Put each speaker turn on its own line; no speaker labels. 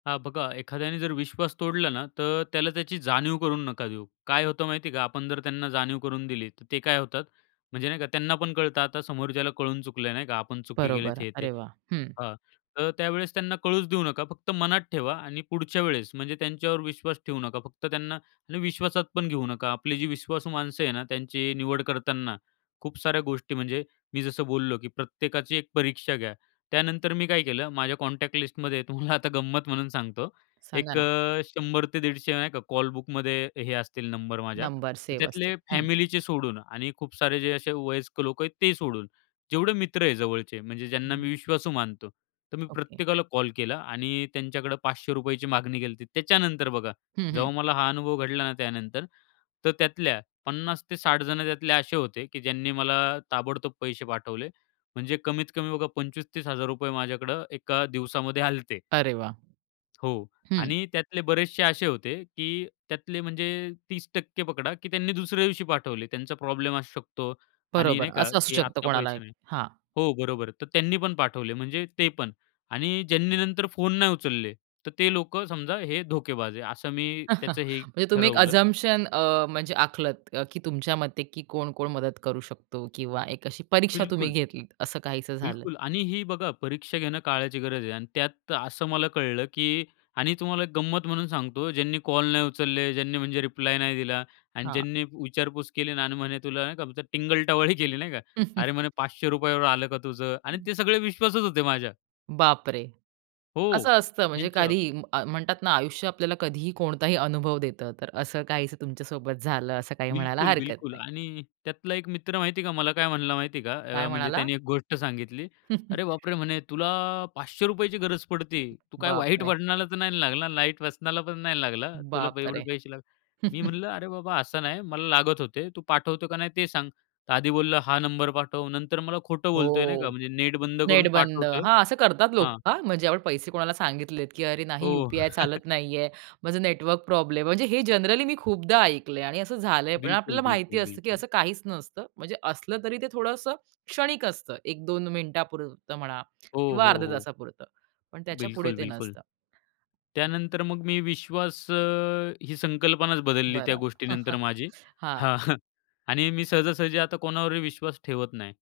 हां, बघा एखाद्याने जर विश्वास तोडला ना तर त्याला त्याची जाणीव करून नका देऊ. काय होतं माहिती आहे का आपण जर त्यांना जाणीव करून दिली तर ते काय होतात, म्हणजे नाही का त्यांना पण कळतं आता समोर ज्याला कळून चुकलंय नाही का आपण चुकी केली
बरोबर.
हे-ते.
अरे वाह! हं.
हां, तर त्यावेळेस त्यांना कळच देऊ नका, फक्त मनात ठेवा आणि पुढच्या वेळेस म्हणजे त्यांच्यावर विश्वास ठेवू नका फक्त त्यांना आणि विश्वासात पण घेऊ नका. आपली जी विश्वासू माणसं आहेत ना त्यांची निवड करतांना, खूप साऱ्या गोष्टी म्हणजे मी जसं बोललो की प्रत्येकाची एक परीक्षा घ्या. त्यानंतर मी काय केलं माझ्या कॉन्टॅक्ट लिस्टमध्ये तुम्हाला आता गंमत म्हणून सांगतो.
सांगा
एक
ना?
अ, 100 ते 150 नाही का कॉल बुकमध्ये हे असतील नंबर माझ्या.
नंबर सेव असते.
त्यातले
हं.
फॅमिलीचे सोडून आणि खूप सारे जे असे वयस्कर लोक आहेत ते सोडून, जेवढे मित्र आहे जवळचे म्हणजे ज्यांना मी
[unintelligible]
विश्वासू मानतो. तर मी
ओके.
प्रत्येकाला कॉल केला आणि त्यांच्याकडे ₹500ची मागणी केली. त्याच्यानंतर बघा,
हं, हं.
जेव्हा मला हा अनुभव घडला ना, त्यानंतर तर त्यातल्या 50 ते 60 जण त्यातले असे होते की ज्यांनी मला ताबडतोब पैसे पाठवले, म्हणजे कमीत कमी बघा ₹25000- ₹30000 माझ्याकडं एका दिवसामध्ये आले होते.
अरे वाह!
हो.
हं.
आणि त्यातले बरेचशे असे होते की त्यातले म्हणजे 30% पकडा की त्यांनी दुसऱ्या दिवशी पाठवले. त्यांचा प्रॉब्लेम असू शकतो आणि
बरोबर,
नाही का
असं असू
की
शकतं
आता
कोणाला.
पैसे नाही
हां.
हो, बरोबर आहे तर त्यांनी पण पाठवले म्हणजे ते पण आणि ज्यांनी नंतर फोन नाही उचलले तर ते लोकं समजा हे धोकेबाज आहे, असं मी त्याचं हे
म्हणजे तुम्ही एक
ठरवलं.
अझम्प्शन अ, म्हणजे आखलत अ, की तुमच्या मते की कोण-कोण मदत करू शकतो किंवा एक अशी परीक्षा तुम्ही
बिलकुल.
घेतली असं काहीसं झालं?
बिलकुल आणि ही बघा परीक्षा घेणं काळाची गरज आहे. अन् त्यात असं मला कळलं, की आणि तुम्हाला एक गंमत म्हणून सांगतो ज्यांनी कॉल नाही उचलले, ज्यांनी म्हणजे रिप्लाय नाही दिला अन्
हां.
ज्यांनी विचारपूस केली आणि म्हणे तुला का टिंगल टवाळी केली नाही का? "अरे, म्हणे ₹500 आलं का तुझं?" आणि
हं.
ते सगळे विश्वासात होते माझ्या.
बापरे!
हो,
असं असतं म्हणजे
त्यांच्यावर.
कधीही म्हणतात ना आयुष्य आपल्याला कधीही कोणताही अनुभव देतं, तर असं काही तुमच्यासोबत झालं असं काही म्हणायला
बिलकुल,
हरकत
बिलकुल
नाही.
आणि त्यातला एक मित्र माहिती आहे का मला काय म्हणला माहिती आहे का?
काय
अ, म्हणजे
म्हणाला?
त्यांनी एक गोष्ट सांगितली. "अरे बापरे!" म्हणे "तुला ₹500ची गरज पडते. तू काय वाईट
बापरे!
वळणाला तर नाही लागला? वाईट व्यसनाला पण नाही लागला ना? तुला एवढे
बापरे!
पैसे लागले." मी म्हणलं "अरे बाबा असं नाही मला लागत होते. तू पाठवतो का नाही ते सांग." आधी बोललं "हां, नंबर पाठव." नंतर मला खोटं बोलतोय नाही का
हो,
म्हणजे नेट बंद
नेट
करून
बंद.
पाठवतोय.
हां, असं करतात लोक
हां.
हां, म्हणजे आपण पैसे कोणाला सांगितलेत, की अरे नाही
हो.
यूपीआय चालत नाहीये, माझं नेटवर्क प्रॉब्लेम, म्हणजे हे जनरली मी खूपदा ऐकलंय आणि असं झालंय पण.
बिलकुल,
आपल्याला माहिती
बिलकुल,
असतं, की
बिलकुल.
असं काहीच नसतं, म्हणजे असलं तरी ते थोडंसं क्षणिक असतं 1-2 मिनिटापुरतं म्हणा
हो,
किंवा
हो,
अर्ध्या
हो.
तासापुरतं पण त्याच्यापुढे
बिलकुल,
ते
बिलकुल.
नसतं.
त्यानंतर मग मी विश्वास अ, ही संकल्पनाच बदलली त्या
बरं.
गोष्टीनंतर माझी.
हां.
हां, आणि मी सहजासहजी आता कोणावरही विश्वास ठेवत नाही.